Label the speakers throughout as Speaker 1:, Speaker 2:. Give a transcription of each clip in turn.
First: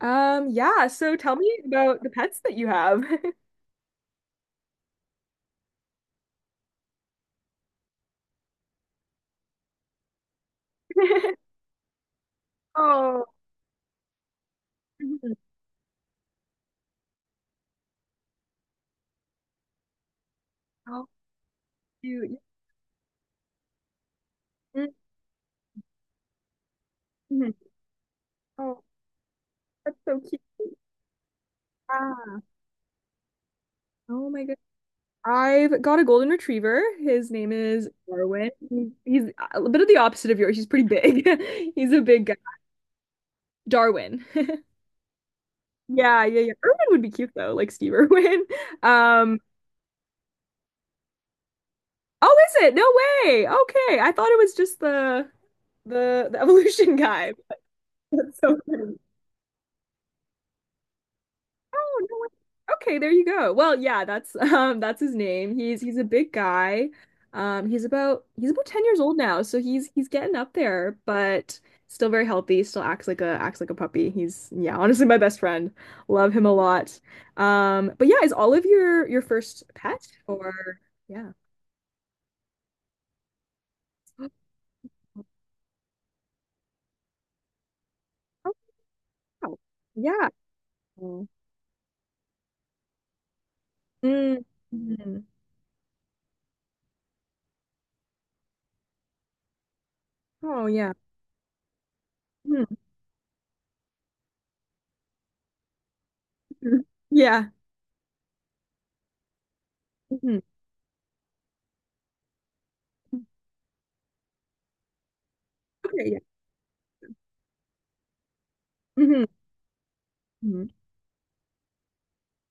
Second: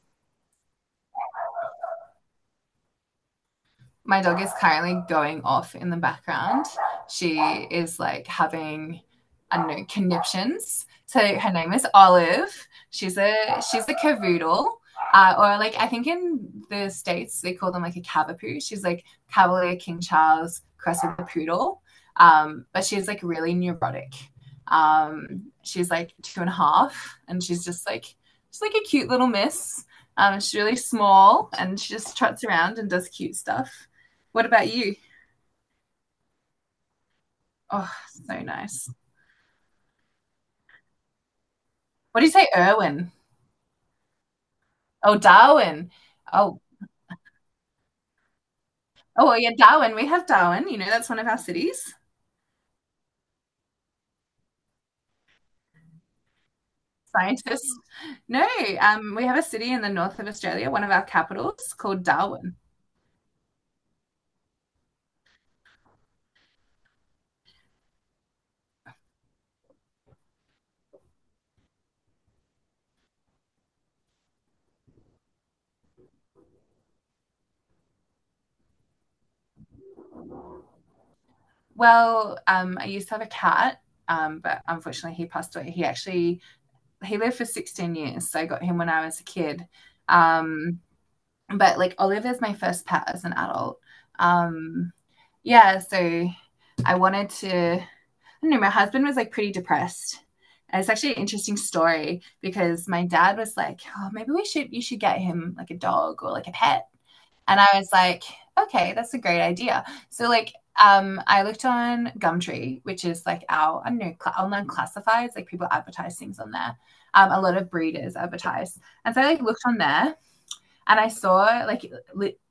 Speaker 1: Yeah, so tell me about the pets that you have.
Speaker 2: My dog is currently going off in the background. She is like having, I don't know, conniptions. So her name is Olive. She's
Speaker 1: Oh,
Speaker 2: a she's a cavoodle.
Speaker 1: mhm.
Speaker 2: Or like I think in the states they call them like a cavapoo. She's like Cavalier King Charles crossed
Speaker 1: How
Speaker 2: with a poodle.
Speaker 1: cute.
Speaker 2: But she's like really neurotic. She's like two and a half, and
Speaker 1: Mhm.
Speaker 2: she's just like she's like
Speaker 1: Oh,
Speaker 2: a cute little miss.
Speaker 1: that's so cute.
Speaker 2: She's really small, and she just
Speaker 1: Ah,
Speaker 2: trots around and does cute stuff.
Speaker 1: oh my
Speaker 2: What
Speaker 1: goodness.
Speaker 2: about you?
Speaker 1: I've got a golden retriever. His name is
Speaker 2: Oh, so
Speaker 1: Darwin.
Speaker 2: nice.
Speaker 1: He's a bit of the opposite of yours. He's pretty big. He's a
Speaker 2: What do
Speaker 1: big
Speaker 2: you
Speaker 1: guy.
Speaker 2: say, Irwin?
Speaker 1: Darwin.
Speaker 2: Oh, Darwin.
Speaker 1: Yeah, yeah, yeah.
Speaker 2: Oh,
Speaker 1: Irwin would be cute though, like Steve Irwin.
Speaker 2: oh
Speaker 1: Um,
Speaker 2: well, yeah, Darwin. We have Darwin. You know, that's one of our cities.
Speaker 1: oh, is it? No way. Okay. I thought it was just the evolution guy.
Speaker 2: Scientists.
Speaker 1: That's
Speaker 2: No,
Speaker 1: so funny.
Speaker 2: we have a city in the north of Australia, one of our capitals, called
Speaker 1: Oh, no way.
Speaker 2: Darwin.
Speaker 1: Okay, there you go. Well, yeah, that's that's his name. He's a big guy. He's about 10 years old now, so he's getting up there, but still very healthy, still acts like a puppy. He's yeah, honestly my best friend. Love him a lot. But yeah, is Olive your first pet or yeah.
Speaker 2: Well, I used to have a cat, but unfortunately he passed away. He actually, he lived for 16 years, so I
Speaker 1: Oh,
Speaker 2: got him when I was a
Speaker 1: wow.
Speaker 2: kid.
Speaker 1: Yeah.
Speaker 2: Um,
Speaker 1: Mm.
Speaker 2: but like Oliver's my first pet as an adult. Um,
Speaker 1: Mhm.
Speaker 2: yeah, so I wanted to I don't know, my husband was like pretty depressed.
Speaker 1: Oh
Speaker 2: And it's
Speaker 1: yeah.
Speaker 2: actually an interesting story
Speaker 1: Mhm.
Speaker 2: because my dad was like, oh, you should get him like a dog or like a pet.
Speaker 1: Yeah.
Speaker 2: And I was like, okay, that's a great idea. So
Speaker 1: Mhm.
Speaker 2: like, I looked on Gumtree, which is like our, I don't know, online classifieds, like people
Speaker 1: Okay, yeah.
Speaker 2: advertise things on there. A lot of breeders advertise. And so
Speaker 1: Hmm.
Speaker 2: I like looked on there
Speaker 1: Hmm.
Speaker 2: and I saw, like,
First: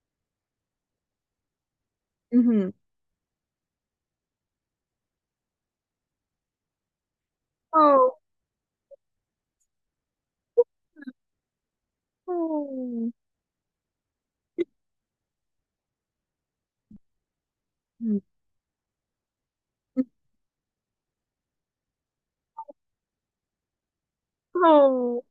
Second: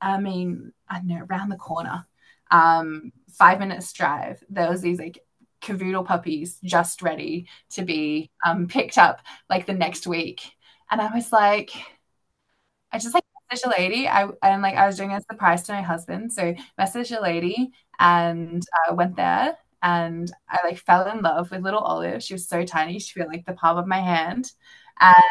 Speaker 2: I mean, I don't know, around the corner,
Speaker 1: Hmm.
Speaker 2: 5 minutes drive, there was these like cavoodle puppies just ready to
Speaker 1: Oh,
Speaker 2: be picked up like the next week. And I was like, I
Speaker 1: oh,
Speaker 2: just like messaged a lady. I and like I was doing a surprise to my husband, so messaged a lady
Speaker 1: Mm.
Speaker 2: and went there. And I like fell in love with little Olive. She was so tiny; she felt like the palm of my hand.
Speaker 1: Oh,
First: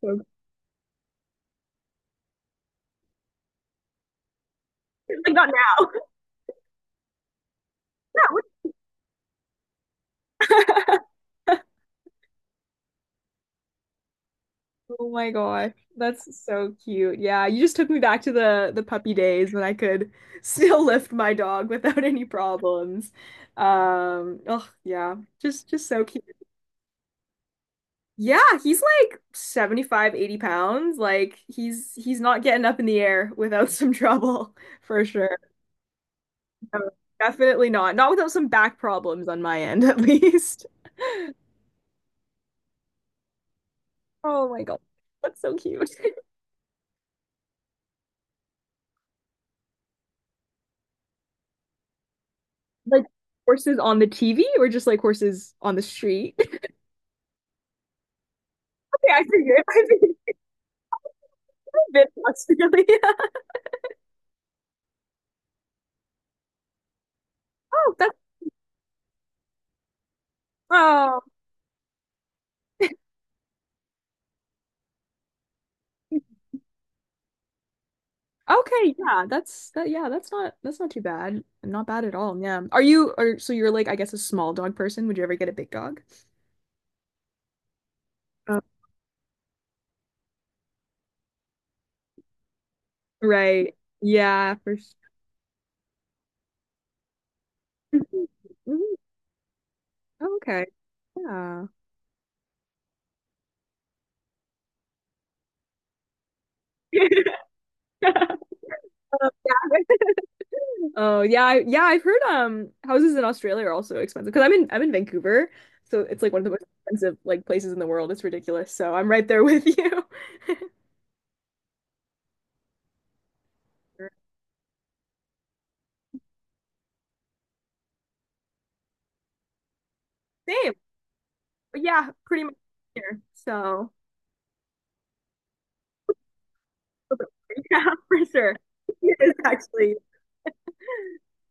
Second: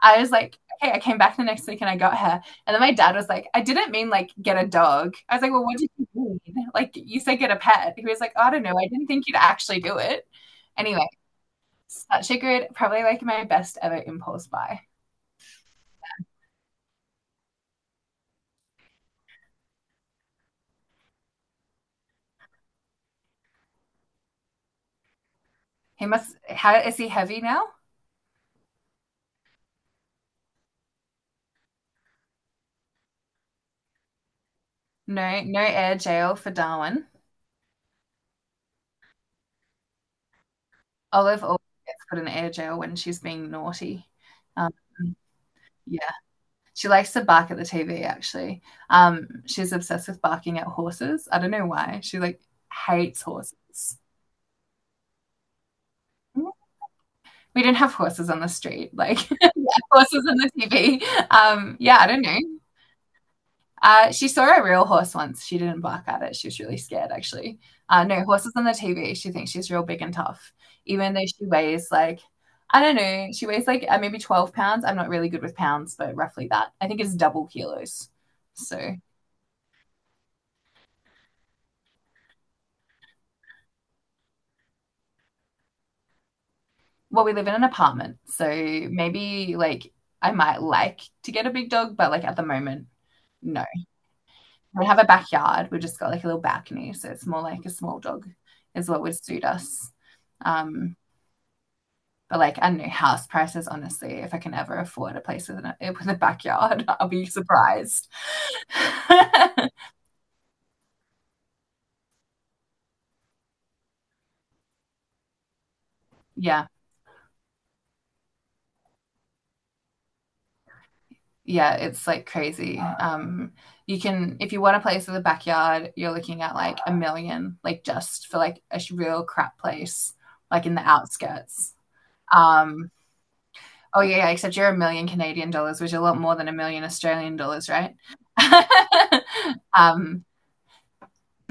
Speaker 2: I
Speaker 1: so
Speaker 2: was like, okay, I came back the next week and I got her. And then my dad was like, I didn't mean like get a dog.
Speaker 1: like
Speaker 2: I was
Speaker 1: not
Speaker 2: like, well, what
Speaker 1: now.
Speaker 2: did you mean? Like you said get a pet. He was like, oh, I don't know. I didn't think you'd actually do it. Anyway, such a good, probably like my best ever impulse buy.
Speaker 1: Oh my gosh, that's so cute. Yeah, you just took me back to the puppy days when I could still lift my dog without any problems. Oh yeah, just so
Speaker 2: He
Speaker 1: cute.
Speaker 2: must, how is he heavy now?
Speaker 1: Yeah, he's like 75, 80 pounds. Like he's not getting up in the air without some trouble for sure.
Speaker 2: No, no air jail for
Speaker 1: No,
Speaker 2: Darwin.
Speaker 1: definitely not. Not without some back problems on my end at least.
Speaker 2: Olive always gets put in air jail when she's being naughty.
Speaker 1: Oh my
Speaker 2: Um,
Speaker 1: God. That's so cute.
Speaker 2: She likes to bark at the TV, actually. She's obsessed with barking at horses. I don't know why. She like
Speaker 1: Like
Speaker 2: hates
Speaker 1: horses on
Speaker 2: horses.
Speaker 1: the TV or just like horses on the street?
Speaker 2: We didn't have horses on the street,
Speaker 1: Okay, I
Speaker 2: like yeah,
Speaker 1: figured. I figured
Speaker 2: horses on the TV.
Speaker 1: a
Speaker 2: Yeah, I
Speaker 1: bit
Speaker 2: don't know.
Speaker 1: less really.
Speaker 2: She saw a real horse once. She didn't bark at it. She was really scared, actually.
Speaker 1: Oh, that's
Speaker 2: No, horses on the TV. She thinks she's real big and tough, even
Speaker 1: oh.
Speaker 2: though she weighs like maybe 12 pounds. I'm not really good with pounds, but roughly that. I think it's double kilos.
Speaker 1: Okay,
Speaker 2: So
Speaker 1: yeah, that's that yeah, that's not too bad. Not bad at all. Yeah. Are you or so you're like I guess a small dog person? Would you ever get a big dog?
Speaker 2: we live in an apartment, so
Speaker 1: Uh,
Speaker 2: maybe like I might like to get a big dog, but like at the moment, no.
Speaker 1: right. Yeah, for sure.
Speaker 2: We have a backyard. We've just got like a little balcony, so it's more like a small
Speaker 1: Mhm,
Speaker 2: dog is
Speaker 1: mhm.
Speaker 2: what would suit us.
Speaker 1: Okay.
Speaker 2: Um,
Speaker 1: Yeah.
Speaker 2: but like I don't know, house prices, honestly, if I can ever afford a place with an with a backyard, I'll be surprised.
Speaker 1: Um, yeah, oh yeah, I, yeah, I've heard houses in Australia are also expensive because I'm in Vancouver, so it's like one of the most
Speaker 2: Yeah.
Speaker 1: expensive like places in the world. It's ridiculous. So I'm right there with you.
Speaker 2: Yeah, it's like crazy. You can if you want a place with a backyard, you're looking at like a million, like just for like a real crap place, like
Speaker 1: Same.
Speaker 2: in the outskirts.
Speaker 1: But yeah, pretty much
Speaker 2: Um,
Speaker 1: here. So
Speaker 2: oh yeah, yeah, except you're a million Canadian dollars, which is a lot more than a million Australian dollars,
Speaker 1: yeah,
Speaker 2: right?
Speaker 1: for sure. It is actually
Speaker 2: um,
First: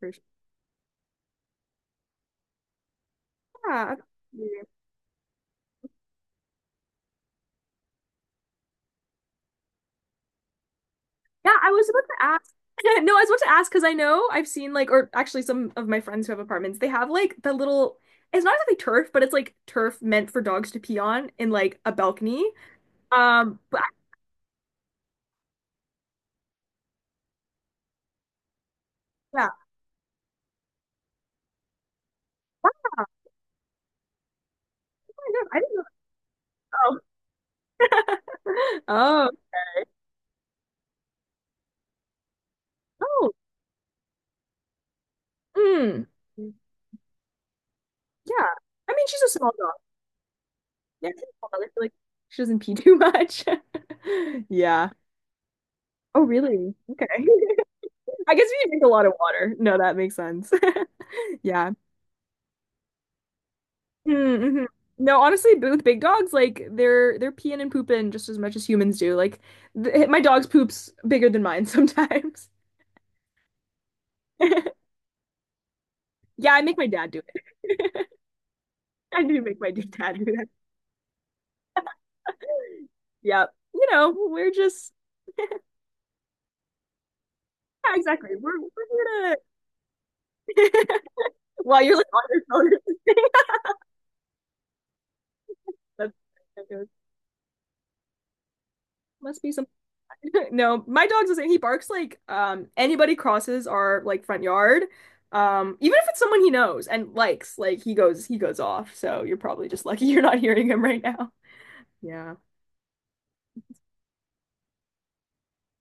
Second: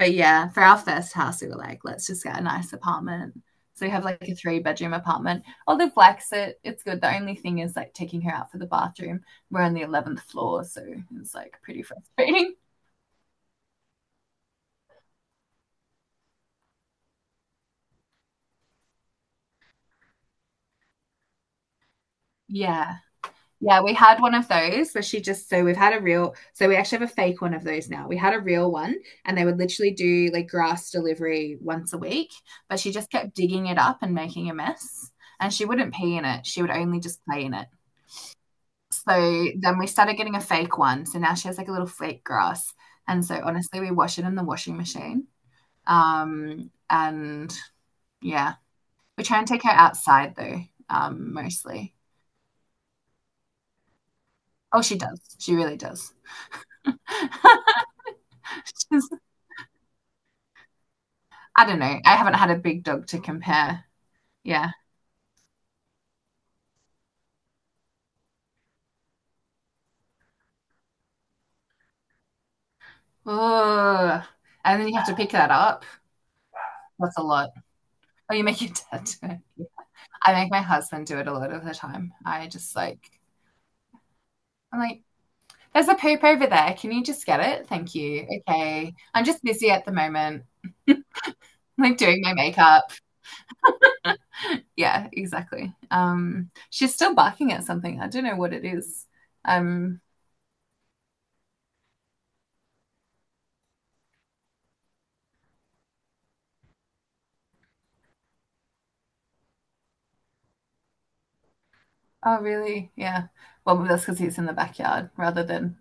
Speaker 1: for sure.
Speaker 2: yeah, for our first house, we were like, let's just get a nice apartment. So we
Speaker 1: Yeah,
Speaker 2: have like a three-bedroom apartment. Although Black's it, it's good. The only thing is like taking her out for the bathroom. We're on the 11th floor, so it's
Speaker 1: yeah,
Speaker 2: like
Speaker 1: I
Speaker 2: pretty
Speaker 1: was about to ask.
Speaker 2: frustrating.
Speaker 1: No, I was about to ask because I know I've seen like, or actually some of my friends who have apartments, they have like the little, it's not exactly turf, but it's like turf meant for dogs to pee on in like a balcony.
Speaker 2: Yeah.
Speaker 1: Um, but
Speaker 2: Yeah,
Speaker 1: I-
Speaker 2: we had one of those where she just so we've had a real so we actually have a fake one of those now. We had a real one and they
Speaker 1: yeah,
Speaker 2: would literally do like grass delivery once a week, but she just kept digging it up and making a mess.
Speaker 1: oh
Speaker 2: And
Speaker 1: my God, I
Speaker 2: she
Speaker 1: didn't know.
Speaker 2: wouldn't pee in it. She would only just play in it.
Speaker 1: Oh, oh,
Speaker 2: So then we
Speaker 1: okay.
Speaker 2: started getting a fake one. So now she has like a little fake grass. And
Speaker 1: Oh,
Speaker 2: so honestly, we wash it in the washing machine.
Speaker 1: mm.
Speaker 2: And
Speaker 1: Yeah.
Speaker 2: yeah,
Speaker 1: I mean, she's
Speaker 2: we
Speaker 1: a
Speaker 2: try and
Speaker 1: small
Speaker 2: take her
Speaker 1: dog.
Speaker 2: outside though,
Speaker 1: Yeah, she's small I feel like
Speaker 2: mostly.
Speaker 1: she doesn't pee too much.
Speaker 2: Oh,
Speaker 1: Yeah.
Speaker 2: she does. She really does.
Speaker 1: Oh, really?
Speaker 2: She's,
Speaker 1: Okay. I guess we drink a lot of water. No, that makes sense.
Speaker 2: I
Speaker 1: Yeah.
Speaker 2: don't know. I haven't had a big dog to compare.
Speaker 1: Mm-hmm.
Speaker 2: Yeah.
Speaker 1: No, honestly, with big dogs, like they're peeing and pooping just as much as humans do. Like th my dog's poop's bigger than mine sometimes.
Speaker 2: Ugh. And then you have to pick that up.
Speaker 1: Yeah, I make my dad
Speaker 2: That's
Speaker 1: do
Speaker 2: a
Speaker 1: it.
Speaker 2: lot. Oh, you make your dad do
Speaker 1: I do make
Speaker 2: it.
Speaker 1: my dad
Speaker 2: I
Speaker 1: do
Speaker 2: make my husband do it a lot of the time. I just like,
Speaker 1: yeah, you know, we're
Speaker 2: I'm
Speaker 1: just
Speaker 2: like, There's a poop over there. Can you just get it?
Speaker 1: yeah,
Speaker 2: Thank you.
Speaker 1: exactly. We're
Speaker 2: Okay. I'm
Speaker 1: here
Speaker 2: just busy at the moment,
Speaker 1: to while you're
Speaker 2: like
Speaker 1: like
Speaker 2: doing
Speaker 1: on
Speaker 2: my
Speaker 1: your
Speaker 2: makeup.
Speaker 1: phone.
Speaker 2: Yeah, exactly.
Speaker 1: That's that goes,
Speaker 2: She's still barking at something. I don't know what it is.
Speaker 1: must be some
Speaker 2: Um,
Speaker 1: no, my dog's the same. He barks like anybody crosses our like front yard. Even if it's someone he knows and likes, like he goes off. So you're probably just lucky you're not hearing him right now. Yeah.
Speaker 2: oh really? Yeah. Well, that's because he's in the backyard rather than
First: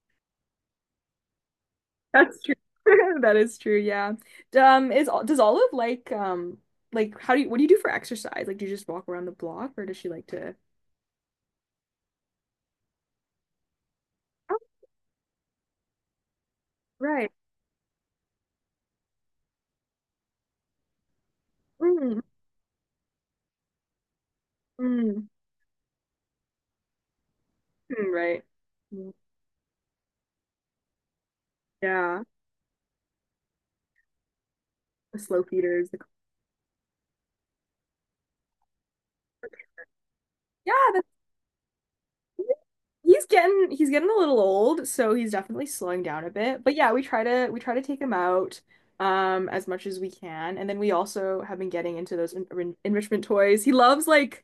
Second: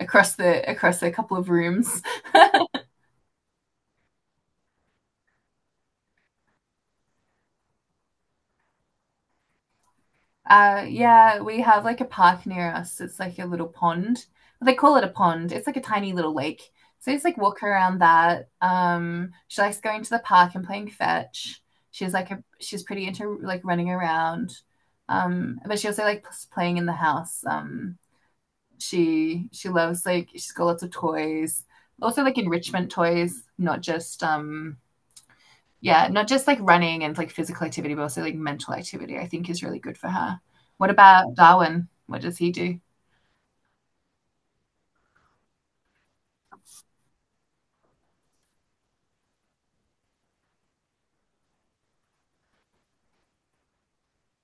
Speaker 2: across a couple of rooms.
Speaker 1: That's true. That is true, yeah. Is does Olive like how do you what do you do for exercise? Like do you just walk around the block or does she like to
Speaker 2: Yeah, we have like a park near us. It's like a little pond.
Speaker 1: oh,
Speaker 2: They call it a pond. It's like a tiny little lake. So I just
Speaker 1: right.
Speaker 2: like walk around that. She likes going to the park and playing fetch.
Speaker 1: Mm,
Speaker 2: She's pretty into like running around.
Speaker 1: mm,
Speaker 2: But she also likes playing in the house.
Speaker 1: mm, right.
Speaker 2: She loves like she's got lots of toys.
Speaker 1: Yeah.
Speaker 2: Also like enrichment toys, not just
Speaker 1: The slow feeder is the
Speaker 2: yeah, not just like running and like physical activity, but also like mental activity, I think is really good for her.
Speaker 1: yeah,
Speaker 2: What
Speaker 1: that's
Speaker 2: about Darwin? What does
Speaker 1: cool.
Speaker 2: he do?
Speaker 1: He's getting a little old, so he's definitely slowing down a bit. But yeah, we try to take him out as much as we can. And then we also have been getting into those enrichment toys. He loves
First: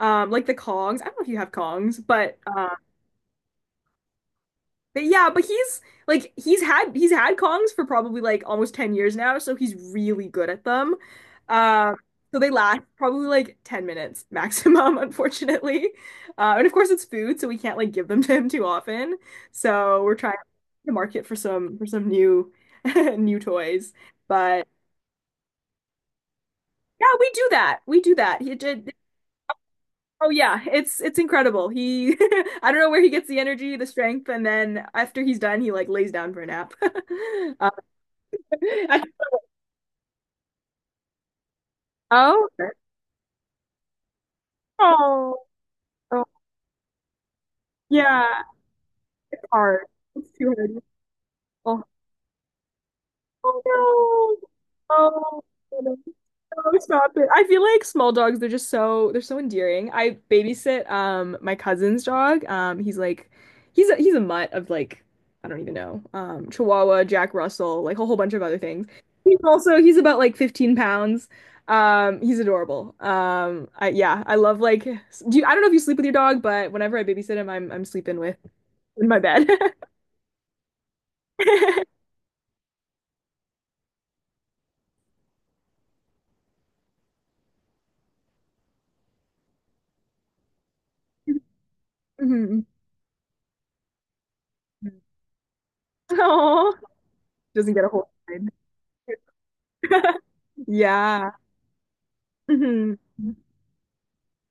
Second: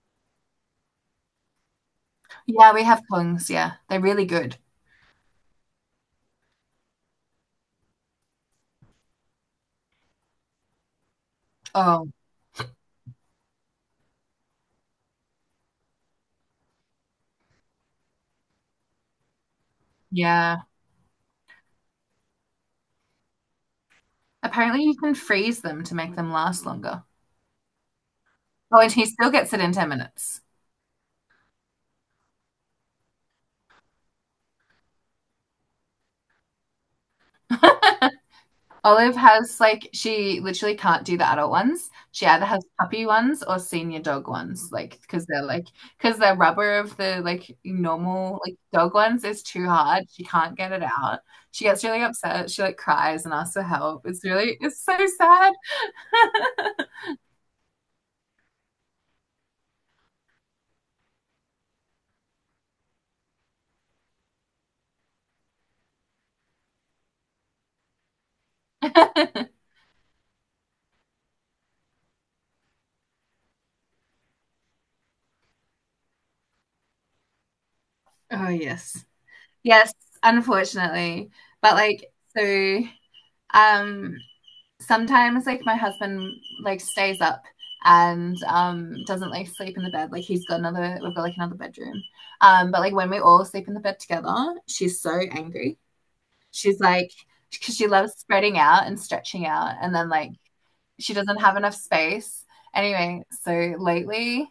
Speaker 1: like the Kongs. I don't know if you have Kongs, but
Speaker 2: Yeah, we have pungs. Yeah, they're really good.
Speaker 1: But yeah, but he's like he's had Kongs for probably like almost 10 years now, so he's really good at them. Uh,
Speaker 2: Oh,
Speaker 1: so they last probably like 10 minutes maximum, unfortunately. And of course it's food, so we can't like give them to him too often. So we're trying
Speaker 2: yeah.
Speaker 1: to market for some new new toys. But
Speaker 2: Apparently, you can freeze them to make them last longer.
Speaker 1: yeah, we do that. We do that. He
Speaker 2: Oh, and
Speaker 1: did
Speaker 2: he still gets it in 10
Speaker 1: oh
Speaker 2: minutes.
Speaker 1: yeah, it's incredible. He I don't know where he gets the energy, the strength, and then after he's done, he like lays down for a nap. Uh, I,
Speaker 2: Olive has like she literally can't do the adult ones. She either
Speaker 1: oh,
Speaker 2: has puppy ones or senior dog ones, like because
Speaker 1: oh,
Speaker 2: they're like because
Speaker 1: oh,
Speaker 2: the rubber of the like
Speaker 1: yeah,
Speaker 2: normal like dog ones is
Speaker 1: it's
Speaker 2: too
Speaker 1: hard.
Speaker 2: hard. She
Speaker 1: It's
Speaker 2: can't get
Speaker 1: too
Speaker 2: it out. She
Speaker 1: hard.
Speaker 2: gets really upset. She like cries and asks
Speaker 1: Oh
Speaker 2: for help.
Speaker 1: no.
Speaker 2: It's so
Speaker 1: Oh,
Speaker 2: sad.
Speaker 1: no. No, stop it. I feel like small dogs, they're just so they're so endearing. I babysit my cousin's dog. He's like he's a mutt of like I don't even know. Um, Chihuahua, Jack Russell, like a whole bunch of other things. He's also he's about like 15 pounds. He's adorable. I yeah, I love like do you, I don't know if you sleep with your dog, but whenever I babysit him, I'm sleeping with
Speaker 2: Oh, yes.
Speaker 1: in my bed.
Speaker 2: Yes, unfortunately. But like so um sometimes like my husband like stays up and doesn't like sleep in the bed, like he's got another we've got like another bedroom,
Speaker 1: Mhm.
Speaker 2: but like when we all sleep in the bed together she's so angry,
Speaker 1: Aw.
Speaker 2: she's like,
Speaker 1: Doesn't
Speaker 2: because
Speaker 1: get a
Speaker 2: she
Speaker 1: whole
Speaker 2: loves
Speaker 1: ride.
Speaker 2: spreading out and stretching out, and then like she
Speaker 1: Yeah.
Speaker 2: doesn't have enough space,
Speaker 1: Mhm.
Speaker 2: anyway, so lately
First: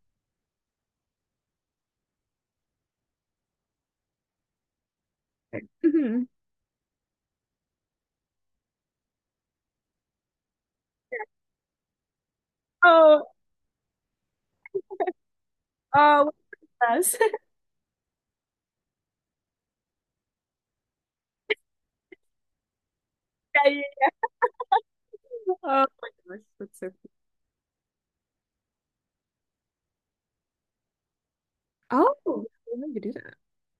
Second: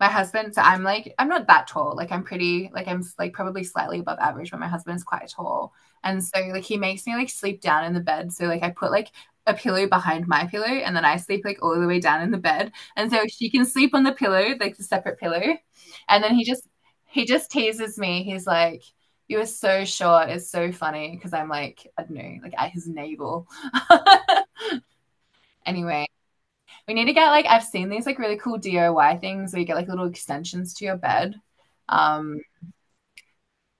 Speaker 2: my husband, so I'm like, I'm not that tall, like I'm pretty like I'm like probably slightly above average, but my husband is quite tall, and
Speaker 1: Mhm.
Speaker 2: so like he makes me like sleep down in the bed, so like I put like a pillow behind my pillow, and then I sleep like all the way down in the bed, and so
Speaker 1: Oh,
Speaker 2: she can sleep on the pillow, like the separate pillow, and
Speaker 1: oh,
Speaker 2: then
Speaker 1: yes.
Speaker 2: he just teases me, he's like, you are so short, it's so funny because I'm like, I don't know, like at his navel.
Speaker 1: Yeah, yeah. Oh my
Speaker 2: Anyway,
Speaker 1: gosh, that's so
Speaker 2: we need
Speaker 1: cool.
Speaker 2: to get like, I've seen these like really cool DIY things where you get like little extensions to your bed.
Speaker 1: Oh,
Speaker 2: Um,
Speaker 1: I didn't know you could do that.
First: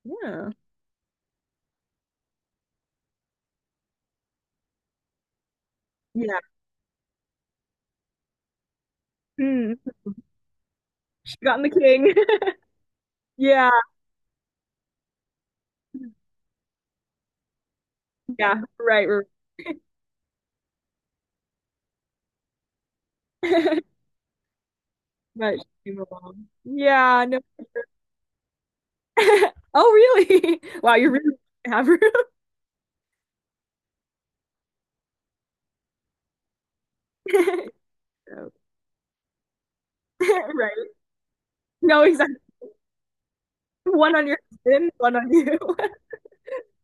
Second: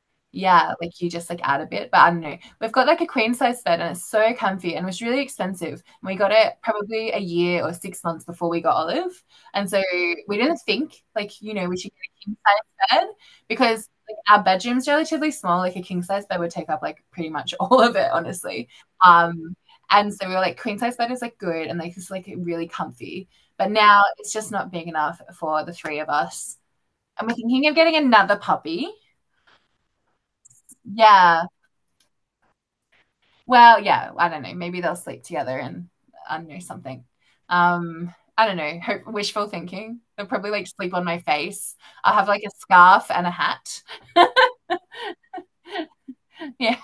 Speaker 1: Yeah.
Speaker 2: yeah, like you just like add a bit, but I don't know. We've got like a queen size bed and it's so comfy and it was really expensive. And we got
Speaker 1: Yeah.
Speaker 2: it probably a year or 6 months before we got Olive. And
Speaker 1: Mm.
Speaker 2: so we didn't think
Speaker 1: She
Speaker 2: like, you
Speaker 1: got in
Speaker 2: know,
Speaker 1: the
Speaker 2: we should get
Speaker 1: king.
Speaker 2: a king size bed
Speaker 1: Yeah.
Speaker 2: because like our bedroom's relatively small. Like a king size bed would take up like pretty much all of it,
Speaker 1: Yeah.
Speaker 2: honestly.
Speaker 1: Right. Right.
Speaker 2: Um, and so we were like, queen size bed is like good and like it's like really comfy. But now it's just not big enough
Speaker 1: But
Speaker 2: for the
Speaker 1: she came
Speaker 2: three of
Speaker 1: along.
Speaker 2: us.
Speaker 1: Yeah.
Speaker 2: And we're
Speaker 1: No.
Speaker 2: thinking of getting another puppy.
Speaker 1: Oh, really? Wow, you really
Speaker 2: Yeah.
Speaker 1: have room.
Speaker 2: Well, yeah, I don't know. Maybe they'll sleep together and I don't know something. I
Speaker 1: So,
Speaker 2: don't know. Hope, wishful thinking. They'll probably like
Speaker 1: right.
Speaker 2: sleep on my face.
Speaker 1: No,
Speaker 2: I'll have
Speaker 1: exactly.
Speaker 2: like a scarf and a hat.
Speaker 1: One on your husband, one on you.
Speaker 2: Yeah.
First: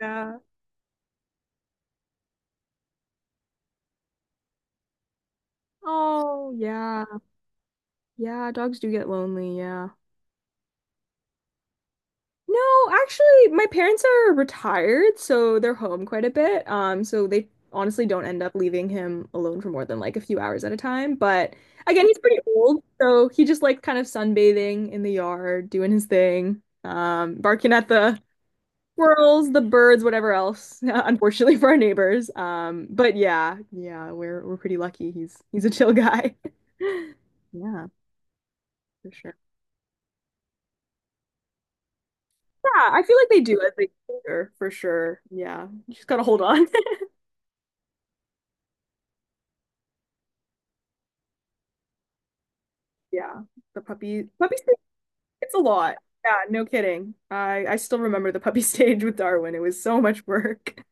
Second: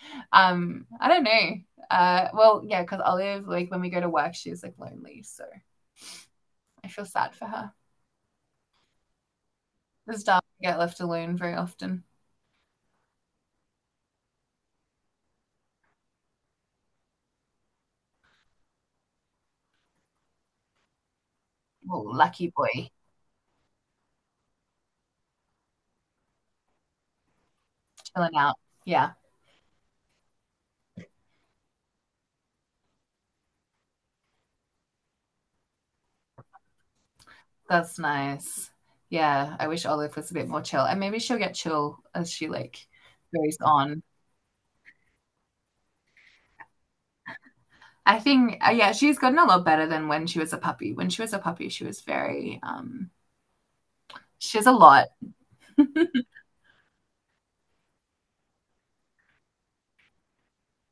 Speaker 1: Yeah.
Speaker 2: I don't know. Well, yeah, because Olive, like when we go to work, she's like lonely, so
Speaker 1: Oh,
Speaker 2: I
Speaker 1: yeah.
Speaker 2: feel sad for her.
Speaker 1: Yeah, dogs do get lonely, yeah.
Speaker 2: This dog get left alone very often.
Speaker 1: No, actually, my parents are retired, so they're home quite a bit. So they honestly don't end up leaving him alone for more than like a few hours at a time. But
Speaker 2: Well,
Speaker 1: again, he's pretty
Speaker 2: lucky
Speaker 1: old,
Speaker 2: boy,
Speaker 1: so he just likes kind of sunbathing in the yard, doing his thing, barking at the
Speaker 2: chilling out. Yeah,
Speaker 1: squirrels, the birds, whatever else, unfortunately for our neighbors. But yeah, yeah, we're pretty lucky. He's a chill guy. Yeah,
Speaker 2: that's nice.
Speaker 1: for sure.
Speaker 2: Yeah, I wish Olive was a bit more chill, and maybe she'll get chill as she like
Speaker 1: Yeah, I feel like they
Speaker 2: goes
Speaker 1: do as they get
Speaker 2: on
Speaker 1: older, for sure. Yeah, you just gotta hold on.
Speaker 2: I think, yeah, she's gotten a lot better than when she was a puppy. When she was a puppy, she was very,
Speaker 1: Yeah, the puppy
Speaker 2: she has a
Speaker 1: stage,
Speaker 2: lot.
Speaker 1: it's a lot. Yeah, no kidding. I still remember the puppy stage with Darwin. It was so much work.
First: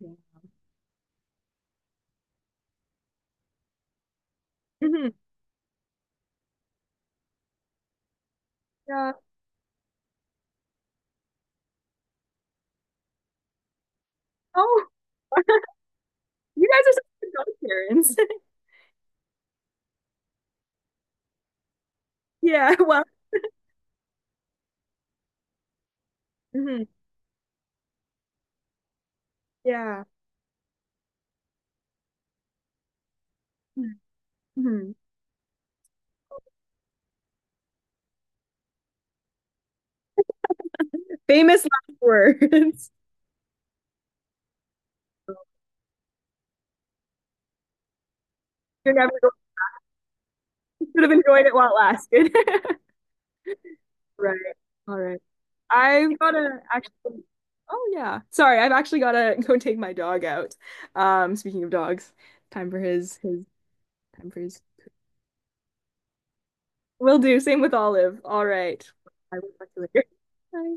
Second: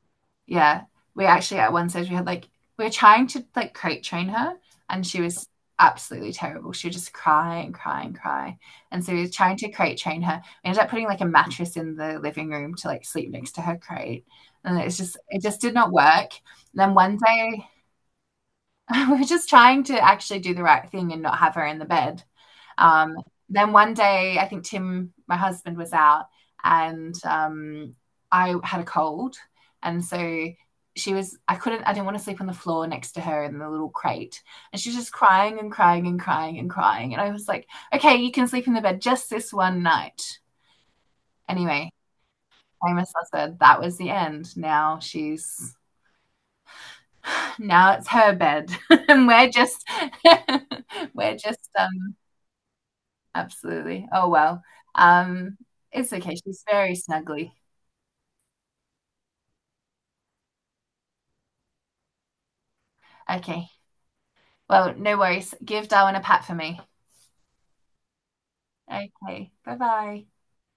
Speaker 1: Yeah.
Speaker 2: Yeah. We actually, at one stage, we were trying to like crate train her, and
Speaker 1: Mhm.
Speaker 2: she was absolutely terrible. She would just cry and cry and cry. And
Speaker 1: Yeah.
Speaker 2: so we were trying to crate train her. We ended up putting like a mattress in the living room to like sleep next to her crate. And
Speaker 1: Oh,
Speaker 2: it just did not work.
Speaker 1: you
Speaker 2: And
Speaker 1: guys are
Speaker 2: then
Speaker 1: such
Speaker 2: one
Speaker 1: good dog
Speaker 2: day,
Speaker 1: parents.
Speaker 2: we were just trying to actually do the right thing and not have her in the bed.
Speaker 1: Yeah. Well.
Speaker 2: Um, then one day, I think Tim, my husband, was out
Speaker 1: Mhm,
Speaker 2: and I had a cold.
Speaker 1: yeah.
Speaker 2: And so she was, I couldn't, I didn't want to sleep on the floor next to her in the little crate. And she
Speaker 1: Mhm.
Speaker 2: was just crying and crying and crying and crying. And I was like, okay, you can sleep in the bed just this one night.
Speaker 1: Famous
Speaker 2: Anyway,
Speaker 1: last words.
Speaker 2: famous I said that was the end. Now it's her bed
Speaker 1: You're never
Speaker 2: and
Speaker 1: going.
Speaker 2: we're just
Speaker 1: You should have
Speaker 2: we're
Speaker 1: enjoyed it while
Speaker 2: just
Speaker 1: it lasted.
Speaker 2: absolutely oh
Speaker 1: Right.
Speaker 2: well
Speaker 1: All right.
Speaker 2: um it's
Speaker 1: I've
Speaker 2: okay,
Speaker 1: gotta
Speaker 2: she's very
Speaker 1: actually.
Speaker 2: snuggly.
Speaker 1: Oh yeah. Sorry, I've actually gotta go take my dog out. Speaking of dogs, time for his
Speaker 2: Okay,
Speaker 1: time for his.
Speaker 2: well no worries, give Darwin a pat for me.
Speaker 1: Will do. Same with Olive. All right. I will
Speaker 2: Okay,
Speaker 1: talk
Speaker 2: bye
Speaker 1: to you later.
Speaker 2: bye.
Speaker 1: Bye.